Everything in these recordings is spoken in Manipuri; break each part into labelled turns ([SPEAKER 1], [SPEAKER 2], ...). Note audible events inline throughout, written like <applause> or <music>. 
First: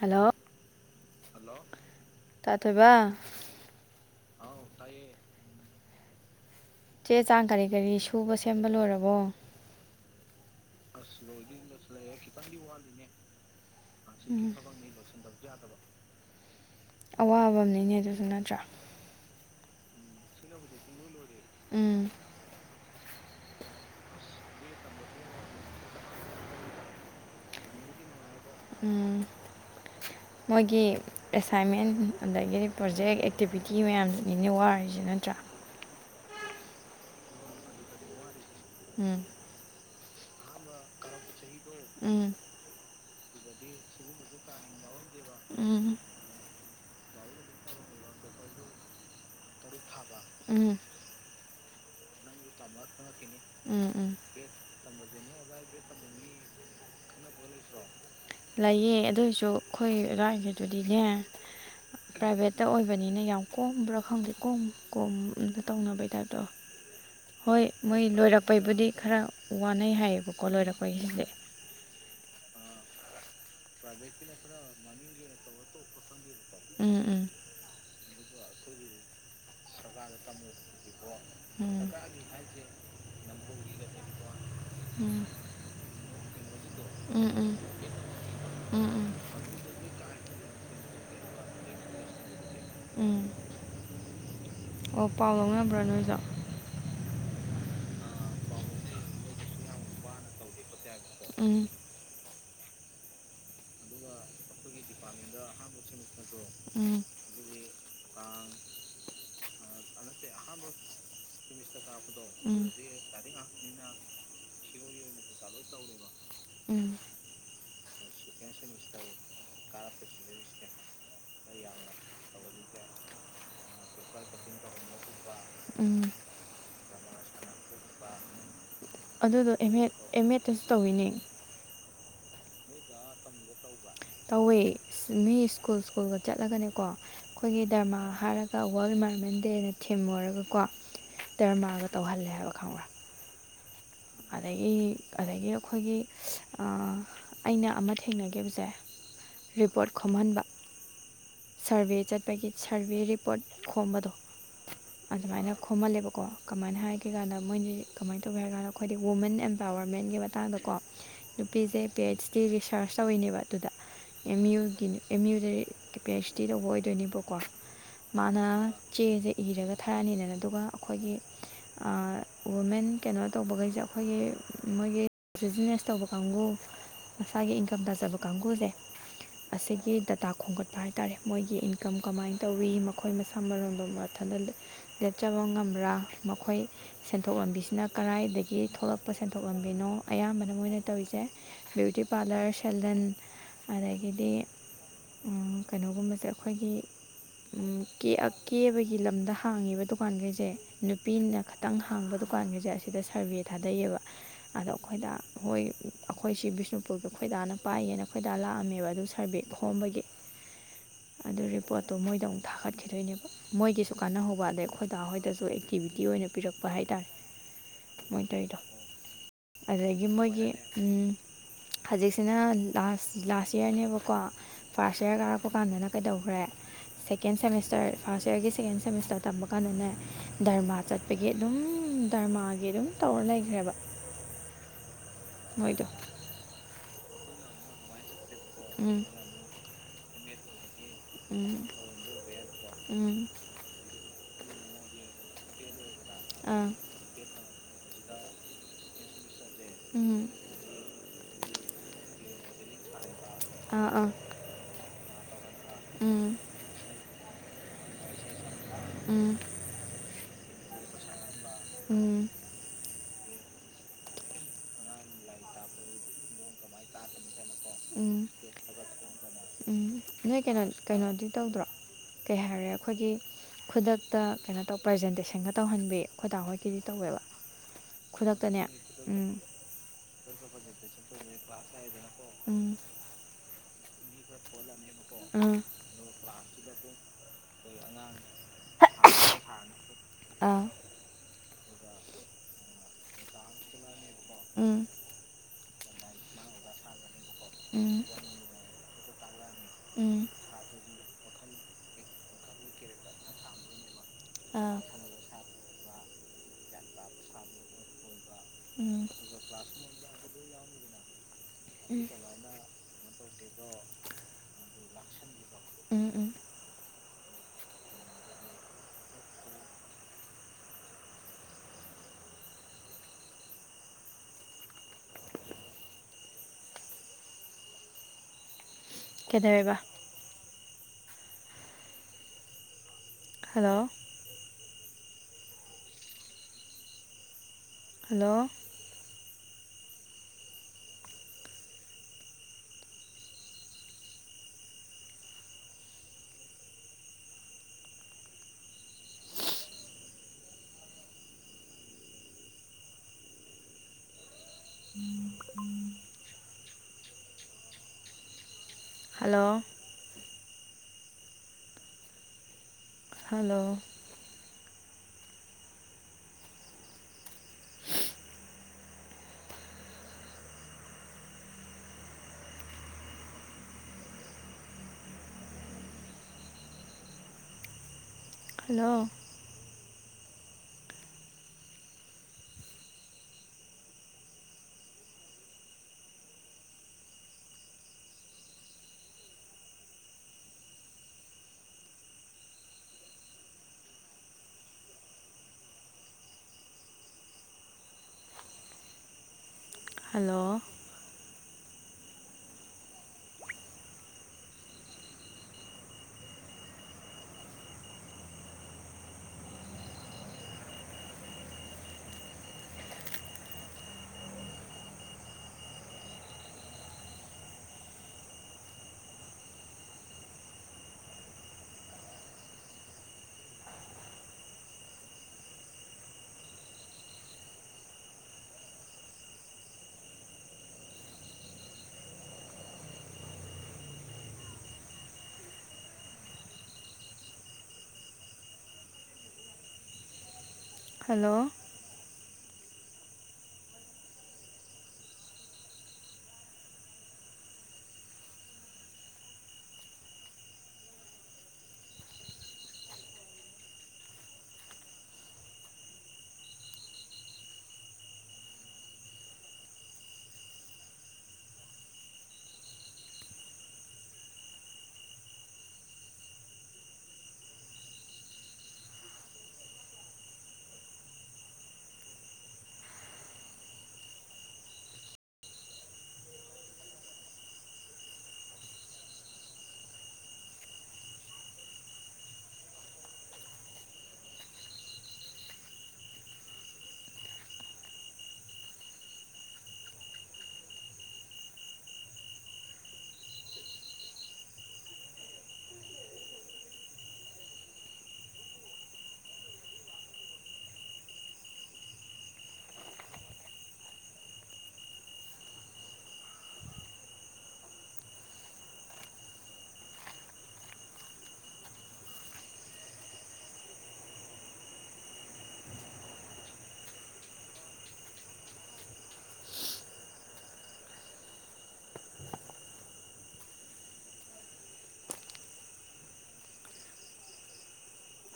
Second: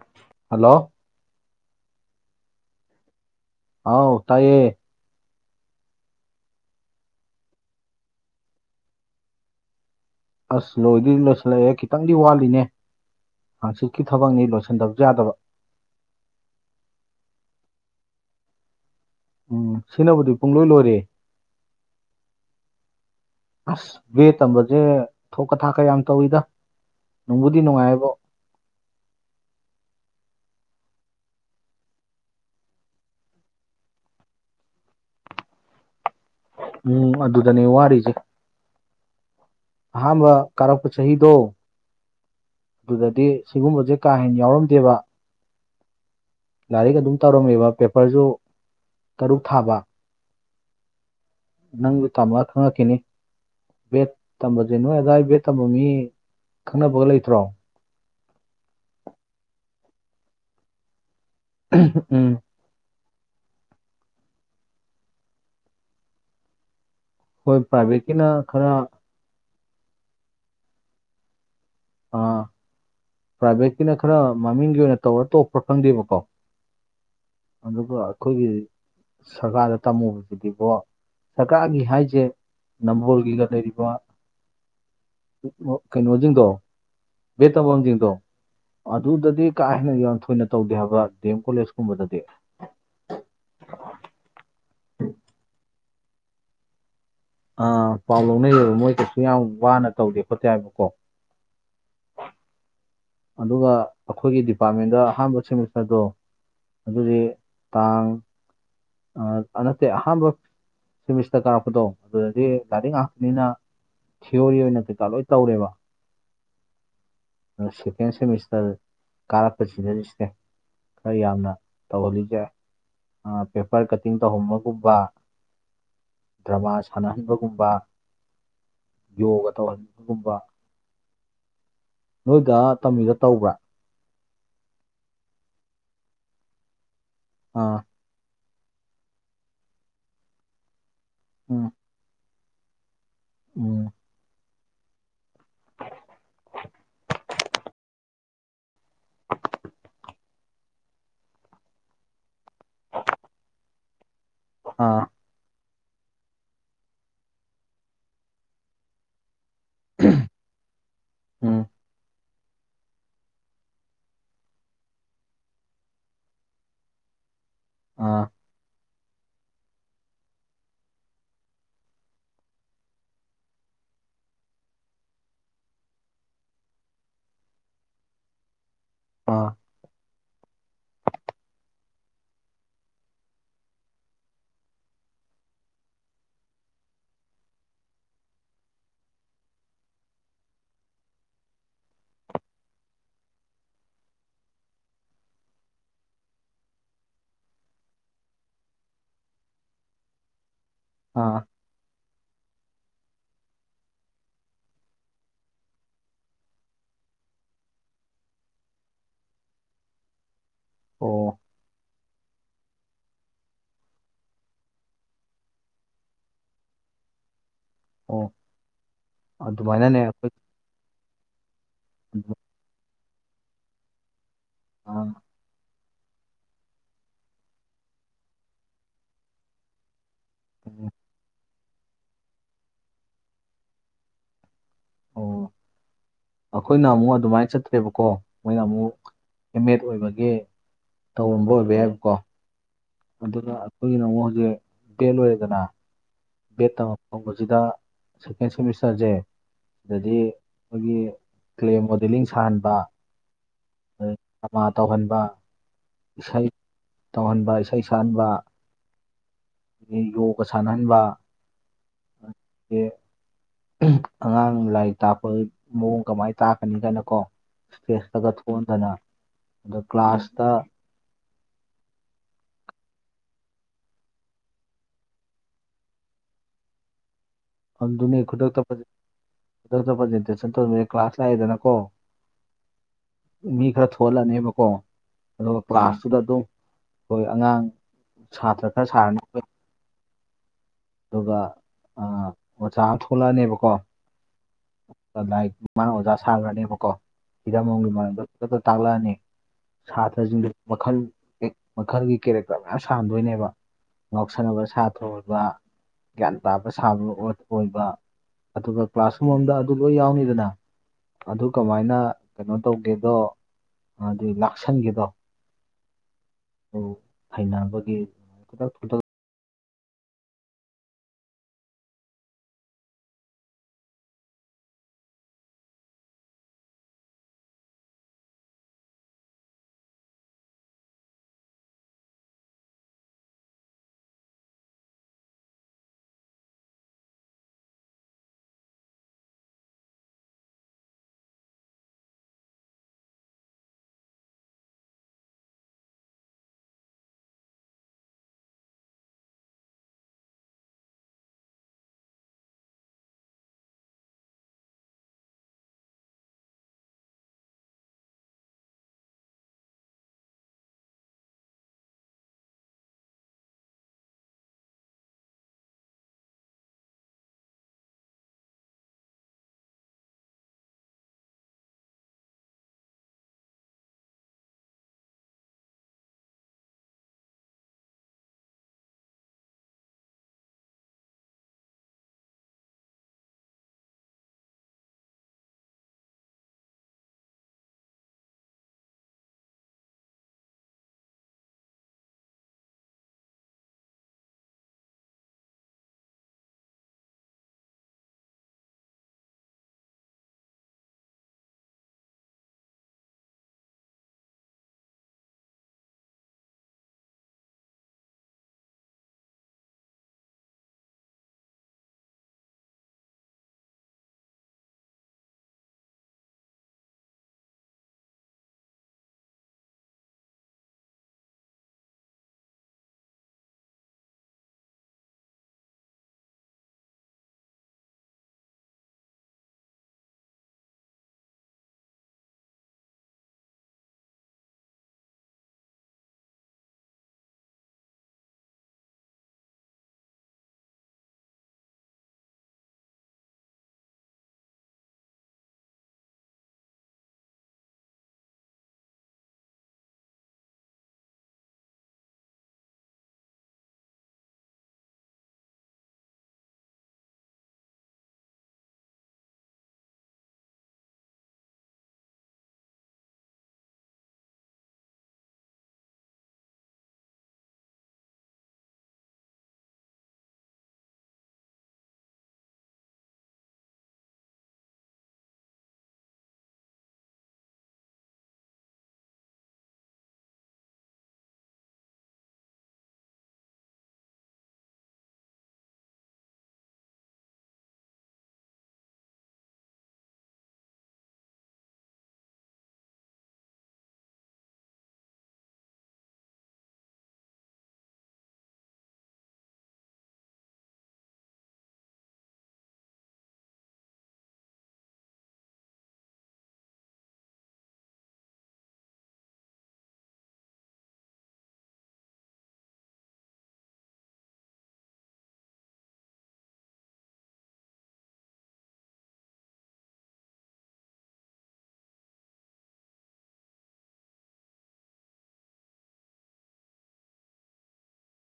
[SPEAKER 1] ꯍꯜꯂꯣ ꯇ ꯇꯣꯏꯕ
[SPEAKER 2] ꯑꯥꯎ ꯇꯥꯏꯌꯦ
[SPEAKER 1] ꯆꯦ ꯆꯥꯡ ꯀꯔꯤ ꯀꯔꯤ ꯁꯨꯕ ꯁꯦꯝꯕ ꯂꯣꯏꯔꯕꯣ
[SPEAKER 2] ꯑꯁ ꯂꯣꯏꯗꯤꯗꯤ ꯂꯣꯏꯁꯤꯜꯂꯛꯑꯦ ꯈꯤꯇꯪꯗꯤ ꯋꯥꯠꯂꯤꯅꯦ ꯍꯥꯡꯆꯤꯠꯀꯤ ꯊꯕꯛꯅꯤ
[SPEAKER 1] ꯎꯝ
[SPEAKER 2] ꯂꯣꯏꯁꯤꯟꯗꯕ ꯌꯥꯗꯕ
[SPEAKER 1] ꯑꯋꯥꯕ ꯑꯃꯅꯦ ꯑꯗꯨꯁꯨ ꯅꯠꯇ꯭ꯔꯥ
[SPEAKER 2] ꯎꯝ ꯁꯤꯅꯕꯨꯗꯤ ꯄꯨꯡꯂꯣꯏ ꯂꯣꯏꯔꯦ
[SPEAKER 1] ꯎꯝ
[SPEAKER 2] ꯑꯁ ꯦꯠ ꯇꯝꯕꯁꯦ ꯊꯣꯛꯀ ꯊꯥꯛꯀ ꯌꯥꯝ ꯇꯧꯋꯤꯗ ꯅꯨꯡꯕꯨꯗꯤ ꯅꯨꯡꯉꯥꯏꯕꯣ
[SPEAKER 1] ꯎꯝ ꯃꯣꯏꯒꯤ ꯑꯦꯁꯥꯏꯟꯃꯦꯟ ꯑꯗꯒꯤꯗꯤ ꯄ꯭ꯔꯣꯖꯦꯛ ꯑꯦꯛꯇꯤꯚꯤꯇꯤ ꯃꯌꯥꯝꯁꯤꯡꯅꯤꯅꯦ ꯋꯥꯔꯔꯤꯁꯤ ꯅꯠꯇ꯭ꯔꯥ
[SPEAKER 2] ꯎꯝ ꯑꯗꯨꯗꯅꯦ ꯋꯥꯔꯤꯁꯦ
[SPEAKER 1] ꯎꯝ
[SPEAKER 2] ꯑꯍꯥꯟꯕ ꯀꯔꯛꯞ ꯆꯍꯤꯗꯣ꯫
[SPEAKER 1] ꯎꯝ꯫
[SPEAKER 2] ꯑꯗꯨꯗꯗꯤ ꯁꯤꯒꯨꯝꯕꯁꯦ ꯀꯥꯍꯦꯟꯅ ꯌꯥꯎꯔꯝꯗꯦꯕ꯫
[SPEAKER 1] ꯎꯝ꯫
[SPEAKER 2] ꯂꯥꯏꯔꯤꯛ ꯑꯗꯨꯝ ꯇꯧꯔꯝꯃꯤꯕ ꯄꯦꯄꯔꯁꯨ ꯇꯔꯨꯛ ꯊꯥꯕ꯫
[SPEAKER 1] ꯎꯝ꯫
[SPEAKER 2] ꯅꯪꯗꯨ ꯇꯝꯃꯒ ꯈꯪꯉꯛꯈꯤꯅꯤ
[SPEAKER 1] ꯎꯝ
[SPEAKER 2] ꯕꯦꯠ꯫
[SPEAKER 1] ꯎꯝ
[SPEAKER 2] ꯇꯝꯕꯁꯦ ꯅꯣꯏ ꯑꯗꯨꯋꯥꯏꯕꯦꯠ ꯇꯝꯕ ꯃꯤ ꯈꯪꯅꯕꯒ ꯂꯩꯇ꯭ꯔꯣ꯫
[SPEAKER 1] ꯂꯩꯌꯦ ꯑꯗꯨꯏꯁꯨ ꯑꯩꯈꯣꯏ ꯑꯗꯩꯏꯒꯤꯗꯨꯗꯤꯅꯦ꯫
[SPEAKER 2] ꯎꯝ꯫
[SPEAKER 1] ꯇ ꯑꯣꯏꯕꯅꯤꯅ ꯌꯥꯝ ꯀꯣꯝꯕ꯭ꯔꯥ ꯈꯪꯗꯦ ꯀꯣꯝ ꯀꯣꯝꯗ ꯇꯧꯅꯕꯩ ꯇꯥꯏꯞꯇꯣ꯫ ꯍꯣꯏ ꯃꯣꯏ ꯂꯣꯏꯔꯛꯄꯩꯕꯨꯗꯤ ꯈꯔ ꯋꯥꯅꯩ ꯍꯥꯏꯌꯦꯕꯀꯣ ꯂꯣꯏꯔꯛꯄꯩꯁꯤꯗꯤ꯫
[SPEAKER 2] ꯑ ꯄ꯭ꯔꯥꯏꯚꯦꯠꯀꯤꯅ ꯈꯔ ꯃꯃꯤꯡꯒꯤ ꯑꯣꯏꯅ ꯇꯧꯔ ꯇꯣꯛꯄ꯭ꯔꯥ ꯈꯪꯗꯦꯕꯀꯣ꯫
[SPEAKER 1] ꯎꯝ
[SPEAKER 2] ꯑꯗꯨꯕꯨ ꯑꯩꯈꯣꯏꯒꯤ ꯁꯔꯀꯥꯔꯗ ꯇꯝꯃꯨꯕꯁꯤꯗꯤꯕꯣ꯫ ꯁꯔꯀꯥꯔꯒꯤ
[SPEAKER 1] ꯎꯝ
[SPEAKER 2] ꯍꯥꯏꯁꯦ ꯅꯝꯕꯣꯜꯒꯤꯒ ꯂꯩꯔꯤꯕ꯫
[SPEAKER 1] ꯎꯝ
[SPEAKER 2] ꯀꯩꯅꯣꯁꯤꯡꯗꯣ꯫
[SPEAKER 1] ꯎꯝ
[SPEAKER 2] ꯕꯦꯇ
[SPEAKER 1] ꯎꯝ
[SPEAKER 2] ꯇꯝꯐꯝ ꯁꯤꯡꯗꯣ꯫
[SPEAKER 1] ꯎꯝ ꯎꯝ
[SPEAKER 2] ꯑꯗꯨꯗꯗꯤ ꯀꯥ ꯍꯦꯟꯅ ꯌꯥꯝ ꯊꯣꯏꯅ ꯇꯧꯗꯦ ꯍꯥꯏꯕ ꯗꯤ ꯑꯦꯝ ꯀꯣꯂꯦꯖ ꯀꯨꯝꯕꯗꯗꯤ꯫
[SPEAKER 1] ꯎꯝ ꯑꯣ ꯄꯥꯎ ꯂꯧꯅꯕ꯭ꯔꯣ ꯅꯣꯏꯖꯨ꯫
[SPEAKER 2] ꯑꯥ ꯄꯥꯎ ꯂꯧꯅꯩꯌꯦꯕ ꯃꯣꯏ ꯀꯩꯁꯨ ꯌꯥꯝ ꯋꯥꯅ ꯇꯧꯗꯦ ꯈꯣꯠꯇꯦ ꯍꯥꯏꯕꯀꯣ꯫
[SPEAKER 1] ꯎꯝ꯫
[SPEAKER 2] ꯑꯗꯨꯒ ꯑꯩꯈꯣꯏꯒꯤ ꯗꯤꯄꯥꯔꯠꯃꯦꯟꯗ ꯑꯍꯥꯟꯕ ꯁꯦꯃꯤꯁꯇꯔꯗꯣ
[SPEAKER 1] ꯎꯝ
[SPEAKER 2] ꯑꯗꯨꯗꯤ ꯇꯥꯡ꯫ ꯅꯠꯇꯦ ꯑꯍꯥꯟꯕ ꯁꯤꯦꯃꯤꯁꯇꯔ ꯀꯥꯔꯛꯄꯗꯣ ꯑꯗꯨꯗꯗꯤ
[SPEAKER 1] ꯎꯝ
[SPEAKER 2] ꯒꯥꯥꯏꯔꯤꯛ ꯉꯥꯛꯇꯅꯤꯅ꯫ ꯊꯤꯑꯣꯔꯤ ꯑꯣꯏꯅ ꯀꯩꯀꯥ ꯂꯣꯏ ꯇꯧꯔꯦꯕ꯫
[SPEAKER 1] ꯎꯝ꯫
[SPEAKER 2] ꯁꯦꯀꯦꯟ ꯁꯦꯃꯤꯁꯇꯔ ꯀꯥꯔꯛꯄ ꯁꯤꯗꯔꯤꯁꯤꯅꯦ꯫ ꯈꯔ ꯌꯥꯝꯅ ꯇꯧꯍꯜꯂꯤꯁꯦ꯫ ꯄꯦꯄꯔ ꯀꯇꯤꯡ ꯇꯧꯍꯕꯒꯨꯝꯕ꯫
[SPEAKER 1] ꯎꯝ꯫
[SPEAKER 2] ꯗ꯭ꯔꯃꯥ ꯁꯥꯟꯅꯍꯟꯕꯒꯨꯝꯕ꯫ ꯌꯣꯒ
[SPEAKER 1] ꯑꯗꯨꯗꯣ ꯑꯦꯝ ꯑꯦꯗ ꯑꯦꯝ
[SPEAKER 2] ꯇꯧꯍꯟꯕꯒꯨꯝꯕ
[SPEAKER 1] ꯑꯦꯗꯠꯇꯁꯨ ꯇꯧꯋꯤꯅꯦ꯫
[SPEAKER 2] ꯅꯣꯏꯒ ꯇꯝꯃꯤꯒ ꯇꯧꯕ꯭ꯔꯥ꯫
[SPEAKER 1] ꯇꯧꯋꯦ ꯃꯤ ꯁ꯭ꯀꯨꯜ ꯁ꯭ꯀꯨꯜꯒ ꯆꯠꯂꯒꯅꯦꯀꯣ ꯑꯩꯈꯣꯏꯒꯤ
[SPEAKER 2] ꯑꯥ
[SPEAKER 1] ꯗꯔꯃꯥ ꯍꯥꯏꯔꯒ꯫ ꯋꯥꯔꯜ ꯏꯟꯚꯥꯏꯔꯣꯟꯃꯦꯟ ꯗꯦꯅ ꯊꯤꯝ ꯑꯣꯏꯔꯒꯀꯣ
[SPEAKER 2] ꯎꯝ
[SPEAKER 1] ꯗꯔꯃꯥꯒ ꯇꯧꯍꯜꯂꯦ ꯍꯥꯏꯕ ꯈꯪꯕ꯭ꯔ꯫
[SPEAKER 2] ꯎꯝ꯫
[SPEAKER 1] ꯑꯗꯒꯤ ꯑꯗꯒꯤ ꯑꯩꯈꯣꯏꯒꯤ ꯑꯩꯅ ꯑꯃ ꯊꯦꯡꯅꯈꯤꯕꯁꯦ꯫ ꯔꯤꯄꯣꯔꯠ ꯈꯣꯝꯃꯍꯥꯟꯕ꯫ ꯁꯔꯚꯦ ꯆꯠꯄꯒꯤ ꯁꯔꯚꯦ ꯔꯤꯄꯣꯔꯠ ꯈꯣꯝꯕꯗꯣ꯫
[SPEAKER 2] ꯑ꯫
[SPEAKER 1] ꯑꯗꯨꯃꯥꯏꯅ ꯈꯣꯝꯍꯜꯂꯦꯕꯀꯣ ꯀꯃꯥꯏꯅ ꯍꯥꯏꯒꯦ ꯀꯥꯟꯗ ꯃꯣꯏꯗꯤ ꯀꯃꯥꯏꯅ ꯇꯧꯒꯦ ꯍꯥꯏ ꯀꯥꯟꯗ ꯑꯩꯈꯣꯏꯗꯤ ꯋꯨꯃꯦꯟ ꯑꯦꯝ꯫ ꯒꯕꯔꯃꯦꯟꯒꯤ ꯃꯇꯥꯡꯗꯀꯣ
[SPEAKER 2] ꯎꯝ
[SPEAKER 1] ꯅꯨꯄꯤꯁꯦ ꯄꯤ ꯑꯩꯆ ꯗꯤ ꯔꯤꯁꯔꯁ ꯇꯧꯋꯤꯅꯦꯕ ꯑꯗꯨꯗ꯫ ꯑꯦꯝ ꯌꯨꯒꯤ ꯑꯦꯝ ꯌꯨꯗ ꯄꯦꯁꯇꯤ ꯇꯧꯕ ꯑꯣꯏꯗꯣꯏꯅꯦꯕꯀꯣ
[SPEAKER 2] ꯑꯥ
[SPEAKER 1] ꯃꯥꯅ꯫ ꯆꯦꯗ ꯏꯔꯒ ꯊꯥꯔꯛꯑꯅꯤꯗꯅ ꯑꯗꯨꯒ ꯑꯩꯈꯣꯏꯒꯤ ꯋꯨꯃꯦꯟ ꯀꯩꯅꯣ꯫ ꯇꯧꯕꯈꯩꯁꯦ ꯑꯩꯈꯣꯏꯒꯤ ꯃꯣꯏꯒꯤ ꯕꯤꯖꯤꯅꯦꯁ ꯇꯧꯕ ꯀꯥꯡꯕꯨ꯫ ꯃꯁꯥꯒꯤ ꯏꯟꯀꯝ ꯇꯥꯖꯕ ꯀꯥꯡꯕꯨꯁꯦ꯫
[SPEAKER 2] ꯑ꯫
[SPEAKER 1] ꯑꯁꯤꯒꯤꯒꯤ ꯗꯇꯥ ꯈꯣꯝꯒꯠꯄ ꯍꯥꯏꯇꯥꯥꯔꯦ ꯃꯣꯏꯒꯤ ꯏꯟꯀꯝ ꯀꯃꯥꯏꯅ ꯇꯧꯋꯤ ꯃꯈꯣꯏ ꯃꯁꯥ ꯃꯔꯣꯟꯗ ꯃꯊꯗ꯫ ꯂꯦꯠꯆꯕ ꯉꯝꯕ꯭ꯔꯥ ꯃꯈꯣꯏ ꯁꯦꯟꯊꯣꯛ ꯂꯝꯕꯤꯁꯤꯅ꯫ ꯀꯗꯥꯏꯗꯒꯤ ꯊꯣꯛꯂꯛꯄ ꯁꯦꯟꯗꯣꯛꯂꯝꯕꯤꯅꯣ ꯑꯌꯥꯝꯕꯅ ꯃꯣꯏꯅ ꯇꯧꯔꯤꯁꯦ꯫ ꯕꯌꯨꯇꯤ ꯄꯥꯔꯂꯔ ꯁꯦꯜꯗꯟ ꯑꯗꯒꯤꯗꯤ꯫ ꯀꯩꯅꯣꯒꯨꯝꯕꯖꯦ ꯑꯈꯣꯏꯒꯤ ꯎꯝ ꯀꯦ ꯑ ꯀꯦꯕꯒꯤ ꯂꯝꯗ ꯍꯥꯡꯉꯤꯕ ꯗꯨꯀꯥꯟꯒꯩꯁꯦ ꯅꯨꯄꯤꯅ
[SPEAKER 2] ꯑꯥ
[SPEAKER 1] ꯈꯇꯪ ꯍꯥꯡꯕ ꯗꯨꯀꯥꯟꯒꯤꯖꯦ ꯑꯁꯤꯗ ꯁꯔꯚꯦ ꯊꯥꯗꯩꯑꯕ ꯑꯗ ꯑꯈꯣꯏꯗ ꯍꯣꯏ ꯑꯈꯣꯏꯁꯤ ꯕꯤꯁꯅꯨꯄꯨꯔꯗ ꯈꯣꯏꯗꯥꯅ ꯄꯥꯏꯌꯦꯅ ꯑꯈꯣꯏꯗꯥ ꯂꯥꯛꯑꯝꯃꯦꯕ ꯑꯗꯨ ꯁꯔꯚꯦ ꯈꯣꯝꯕꯒꯤ
[SPEAKER 2] ꯑꯣ
[SPEAKER 1] ꯑꯗꯨ ꯔꯦ ꯄꯣꯠꯇꯣ ꯃꯣꯏꯗ ꯑꯃꯨꯛ ꯊꯥꯒꯠꯈꯤꯗꯣꯏꯅꯦꯕ ꯃꯣꯏꯒꯤꯁꯨ ꯀꯥꯟꯅꯍꯧꯕ ꯑꯗꯩ ꯑꯩꯈꯣꯏ ꯗꯥ ꯍꯣꯢꯗꯁꯨ ꯑꯦꯛꯇꯤꯕꯤꯇꯤ ꯑꯣꯏꯅ ꯄꯤꯔꯛꯄ ꯍꯥꯏꯇꯥꯔꯦ ꯃꯣꯏꯅ
[SPEAKER 2] ꯑꯣ
[SPEAKER 1] ꯇꯧꯔꯤꯗꯣ
[SPEAKER 2] ꯑꯗꯨꯃꯥꯏꯅꯅꯦ
[SPEAKER 1] ꯑꯗꯨꯗꯒꯤ
[SPEAKER 2] ꯑꯩꯈꯣꯏ
[SPEAKER 1] ꯃꯣꯏꯒꯤ ꯎꯝ ꯍꯖꯤꯛꯁꯤꯅꯥ ꯂꯥꯁ ꯂꯥꯋ ꯌꯥꯔꯅꯦꯕꯀꯣ ꯐꯥꯔꯁ
[SPEAKER 2] ꯑꯥ
[SPEAKER 1] ꯌꯥꯔ ꯀꯥꯏꯔꯛ ꯄ ꯀꯥꯟꯗꯅ ꯀꯩꯗꯧꯒ꯭ꯔꯦ ꯁꯦꯀꯦꯟ ꯁꯦꯃꯤꯁꯇꯔ ꯐꯥꯔꯁ ꯏꯌꯥꯔꯒꯤ ꯁꯦꯀꯦꯟ ꯁꯦꯃꯤꯁꯇꯔ ꯇꯝꯕ ꯀꯥꯟꯗꯅꯦ ꯗꯔꯃꯥ
[SPEAKER 2] ꯎꯝ
[SPEAKER 1] ꯆꯠꯄꯒꯤ ꯑꯗꯨꯝ ꯗꯔꯃꯥꯒꯤ ꯑꯗꯨꯝ ꯇꯧꯔ ꯂꯩꯈ꯭ꯔꯦꯕ ꯃꯣꯏꯗꯣ
[SPEAKER 2] ꯑꯈꯣꯏꯅ ꯑꯃꯨꯛ ꯑꯗꯨꯃꯥꯏꯅ ꯆꯠꯇ꯭ꯔꯦꯕꯀꯣ ꯃꯣꯏꯅ ꯑꯃꯨꯛ
[SPEAKER 1] ꯎꯝ
[SPEAKER 2] ꯑꯦꯝ ꯑꯦꯗ ꯑꯣꯏꯕꯒꯤ ꯇꯧꯔꯝꯕ
[SPEAKER 1] ꯎꯝ
[SPEAKER 2] ꯑꯣꯏꯕ ꯌꯥꯏꯕꯀꯣ
[SPEAKER 1] ꯎꯝ
[SPEAKER 2] ꯑꯗꯨꯅ ꯑꯩꯈꯣꯏꯒꯤꯅ ꯑꯃ ꯑꯃꯛ ꯍꯧꯖꯤꯛ ꯕꯦꯗ ꯂꯣꯏꯔꯦꯗꯅ
[SPEAKER 1] ꯑꯥ
[SPEAKER 2] ꯕꯦꯠ ꯇꯉꯛꯄꯕꯁꯤꯗ ꯁꯦꯀꯦꯟ ꯁꯦꯃꯤꯁꯇꯔꯖꯦ ꯑꯗꯗꯤ
[SPEAKER 1] ꯎꯝ
[SPEAKER 2] ꯑꯩꯈꯣꯏꯒꯤ ꯀ꯭ꯂꯦ ꯃꯣꯗꯦꯂꯤꯡ ꯁꯥꯍꯟꯕ
[SPEAKER 1] ꯑꯥ ꯑꯥ
[SPEAKER 2] ꯗ꯭ꯔꯃꯥ ꯇꯧꯍꯟꯕ
[SPEAKER 1] ꯎꯝ
[SPEAKER 2] ꯏꯁꯩ ꯇꯧꯍꯟꯕ ꯏꯁꯩ ꯁꯛꯍꯟꯕ
[SPEAKER 1] ꯎꯝ
[SPEAKER 2] ꯑꯗꯒꯤ ꯌꯣꯒꯥ ꯁꯥꯟꯅꯍꯟꯕ
[SPEAKER 1] ꯎꯝ
[SPEAKER 2] ꯑꯗꯒꯤ ꯑꯉꯥꯡ ꯂꯥꯏꯔꯤꯛ ꯇꯥꯛꯄ ꯃꯑꯣꯡ ꯀꯃꯥꯏ ꯇꯥꯛꯀꯅꯤ ꯀꯥꯏꯅ ꯀꯣ
[SPEAKER 1] ꯎꯝ
[SPEAKER 2] ꯁꯇꯦꯁꯇꯒ ꯊꯣꯛꯍꯟꯗꯅ ꯑꯗꯣ
[SPEAKER 1] ꯎꯝ ꯅꯣꯏ
[SPEAKER 2] ꯀ꯭ꯂꯥꯁꯇ
[SPEAKER 1] ꯀꯩꯅꯣ ꯀꯩꯅꯣꯗꯤ ꯇꯧꯗ꯭ꯔꯣ ꯀꯩ ꯍꯥꯏꯔꯦ ꯑꯩꯈꯣꯏꯒꯤ ꯈꯨꯗꯛꯇ ꯀꯩꯅꯣ ꯇꯧ ꯄ꯭ꯔꯖꯦꯟꯇꯦꯁꯟꯒ ꯇꯧꯍꯟꯕꯤ ꯈꯣꯢ ꯗꯥ ꯍꯣꯏꯒꯤꯗꯤ ꯇꯧꯋꯦꯕ
[SPEAKER 2] ꯑꯗꯨꯅꯦ ꯈꯨꯗꯛꯇ
[SPEAKER 1] ꯈꯨꯗꯛꯇꯅꯦ
[SPEAKER 2] ꯄ꯭ꯔꯥꯖꯦꯟ
[SPEAKER 1] ꯎꯝ
[SPEAKER 2] ꯈꯨꯗꯛꯇ ꯄꯖꯦꯟꯇꯦꯁꯟ ꯇꯧꯍꯟ ꯀ꯭ꯂꯥꯁ ꯂꯥꯛꯑꯗꯅ ꯀꯣ
[SPEAKER 1] ꯎꯝ
[SPEAKER 2] ꯃꯤ ꯈꯔ ꯊꯣꯛꯍꯜꯂꯅꯤꯕꯀꯣ
[SPEAKER 1] ꯎꯝ
[SPEAKER 2] ꯑꯗꯨꯒ ꯀ꯭ꯂꯥꯁꯇꯨꯗ ꯑꯗꯨꯝ ꯈꯣꯏ ꯑꯉꯥꯡ ꯁꯥꯇꯔ ꯈꯔ ꯁꯥꯔꯅꯤ
[SPEAKER 1] ꯑꯥ
[SPEAKER 2] ꯑꯗꯨꯒ ꯑ ꯑꯣꯖꯥ ꯊꯣꯛꯂꯛꯑꯅꯤꯕꯀꯣ
[SPEAKER 1] ꯎꯝ
[SPEAKER 2] ꯂꯥꯏꯔꯤꯛ ꯃꯥꯅ ꯑꯣꯖꯥ ꯁꯥꯒꯔꯅꯤꯕꯀꯣ ꯍꯤꯔꯝ <unintelligible>
[SPEAKER 1] ꯎꯝ
[SPEAKER 2] ꯃꯔꯝꯗ ꯇꯥꯛꯂꯛꯑꯅꯤ
[SPEAKER 1] ꯎꯝ
[SPEAKER 2] ꯁꯥꯇ꯭ꯔꯁꯤꯡꯖꯦ ꯃꯈꯜ ꯃꯈꯜꯒꯤ ꯀꯦꯔꯦꯛꯇꯔ ꯃꯌꯥꯝ ꯁꯥꯍꯟꯗꯣꯏꯅꯦꯕ ꯉꯥꯎꯁꯟꯅꯕ
[SPEAKER 1] ꯑꯥ
[SPEAKER 2] ꯁꯥꯇ꯭ꯔ ꯑꯣꯏꯕ ꯒ꯭ꯌꯥꯟ ꯇꯥꯕ ꯁꯥꯕ ꯑꯣꯏꯕ ꯑꯗꯨꯒ
[SPEAKER 1] ꯎꯝ
[SPEAKER 2] ꯀ꯭ꯂꯥꯁꯔꯨꯝ ꯑꯃꯗ ꯑꯗꯨ ꯂꯣꯏ ꯌꯥꯎꯅꯤꯗꯅ ꯑꯗꯨ ꯀꯃꯥꯏꯅ
[SPEAKER 1] ꯎꯝ
[SPEAKER 2] ꯀꯩꯅꯣ ꯇꯧꯒꯦꯗꯣ ꯑꯗꯨ ꯂꯥꯛꯁꯟꯒꯦꯗꯣ
[SPEAKER 1] ꯎꯝ ꯎꯝ
[SPEAKER 2] ꯑꯗꯨ ꯍꯩꯅꯕꯒꯤ ꯈꯨꯗꯛ ꯈꯨꯗꯛ
[SPEAKER 1] ꯀꯩꯖꯧꯑꯕ hello hello <inaudible> hello hello <inaudible> hello hello hello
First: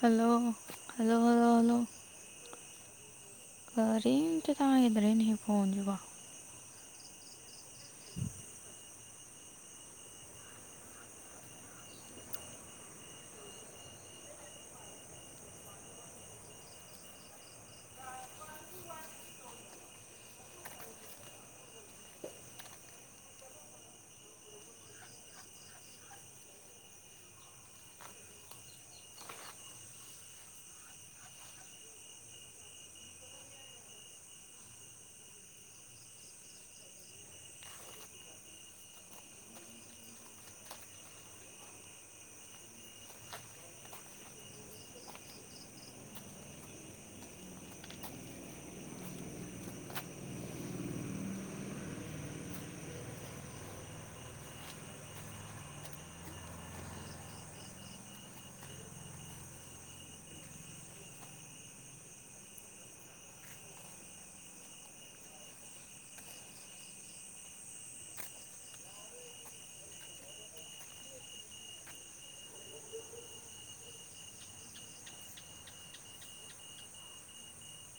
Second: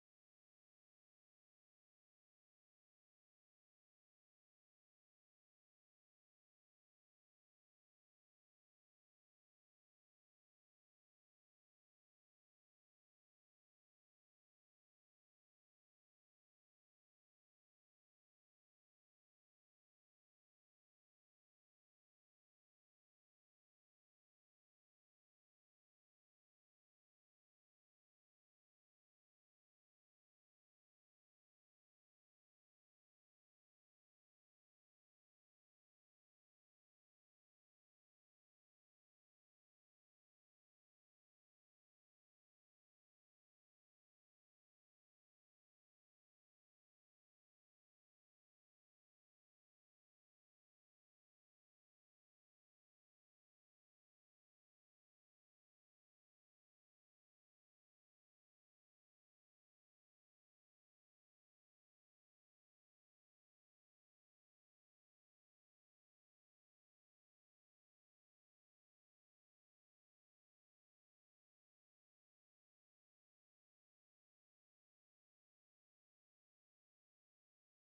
[SPEAKER 1] hello hello hello hello ꯀꯔꯤꯝꯇ ꯇꯥꯒꯤꯗ꯭ꯔꯦꯅꯦ ꯈꯣꯟꯖꯤꯕꯣ <inaudible>